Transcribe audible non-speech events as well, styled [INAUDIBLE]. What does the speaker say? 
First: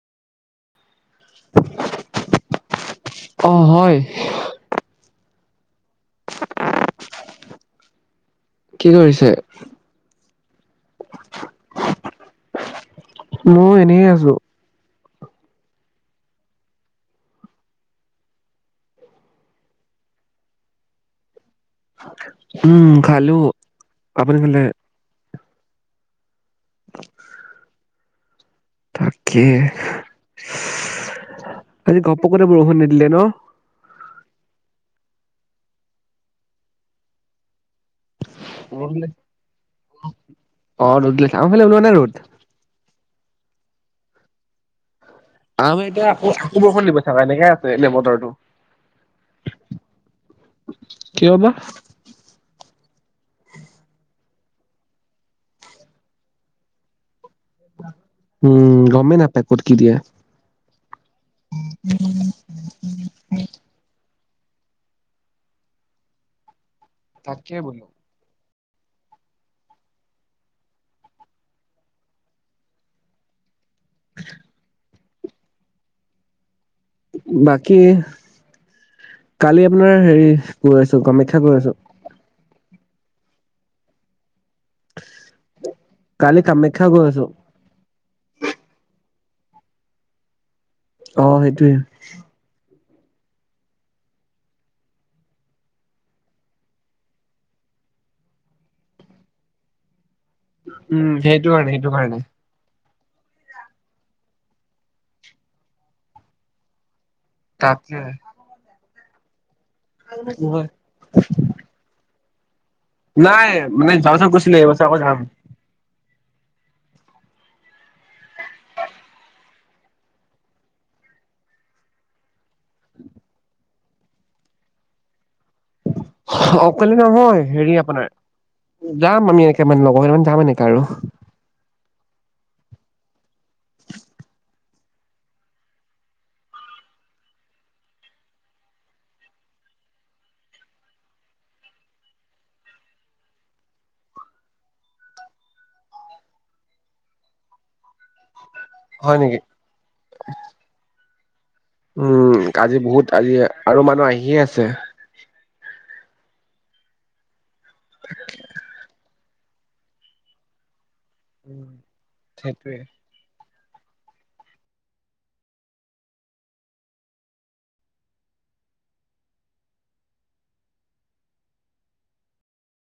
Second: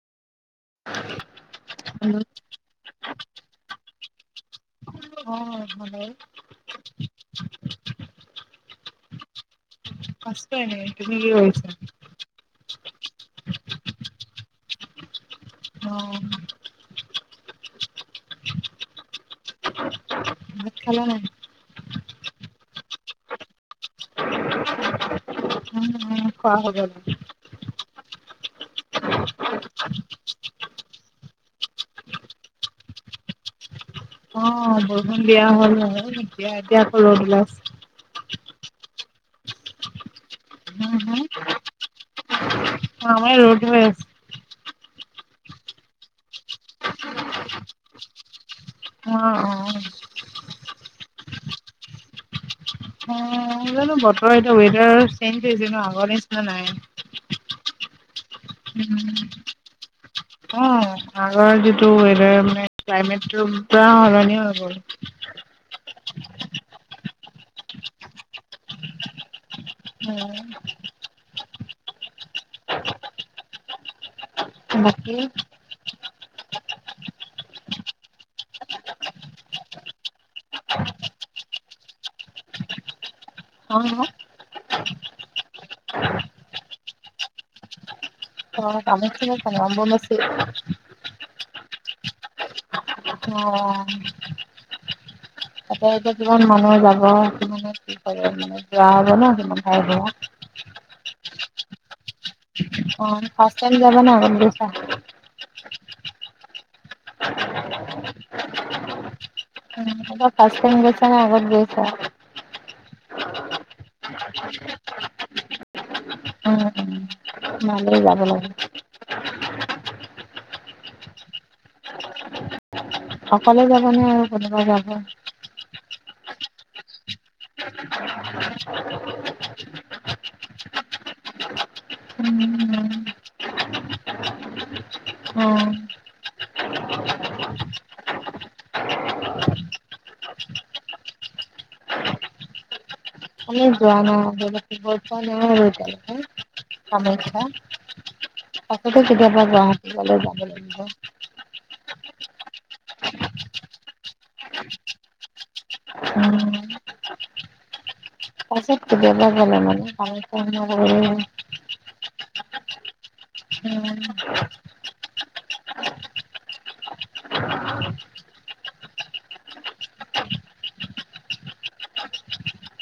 Hello অ হয় অ ভাল্ নে কি কৰিছে? আছো এনেই, তুমি কি কৰিছা? মই এনে আছো। অ ভাত খালা নাই? উম খালো আপুনি খালে? উম উ খোৱা হৈ গ'ল। তাকে, আজি ঘপহকৈ বৰষুণ দিদিলে ন? অ বৰষুণ দিয়া হ'ল, দিয়া এতিয়া আকৌ ৰ'দ ওলাইছে ৰ'দ দিলে হা অ ৰ'দ হা দিলে আমাৰ ফালে ওলোৱা নাই ৰ'দ অ আমাৰ ইয়াত ৰ'দ ওলাই আছে আম এতিয়া আকৌ আকৌ বৰষুণ দিব চাবা এনেকে আছে এনে বতৰটো অ অ কিয় বা অ জানো বতৰ এতিয়া ৱডাৰ চেঞ্জ জো আগৰ নিচিনা নাই। অ' অ 'আগৰ যিটো ৱেডাৰ মানে ক্লাইমেট তো পোৰা সলনি হৈ গল। তাকে বুলো উম, [INAUDIBLE] তাকে। বাকী কালি আপোনাৰ হেৰি কৈ আছো কামাখ্যা কৈ আছো অ', কালি কামাখ্যা গৈ আছো। অ ' কামাখ্যা অম্বুবাচী। অ' সেইটোৱেই, অ, তাতে এতিয়া যিমান মানুহ যাব সমানে কি কৰে মানে যোৱা হব ন সমান হয়। উম সেইটো কাৰণে সেইটো কাৰণে। অ ফাৰ্ট টাইম যাব না। তাকে। ফাৰ্ট টাইম গৈছে নে আগত গৈছা। নাই মানে যোৱাবছৰ গৈছিলে এইবছৰ আকৌ যাম। ভালে যাব লাগে অকলে যাব নে আৰু কোনোবাই যাব। অকলে নহয় হেৰি আপোনাৰ যাম আমি এনেকে মানে লগৰ কান যাম এনেকাে আৰু। উম উম আমি যোৱা ন যোৱা ৰ হা। আকৌ কেতিয়াবা হয় নেকি? গুৱাহাটীলে যাব লাগিব। [INAUDIBLE] উম আজি বহুত আজি আৰু মানুহ আহিয়ে আছে। উম, হয়। পাছততো বেয়া ব নাই মানে পানী উম, সেইটোৱে। উম,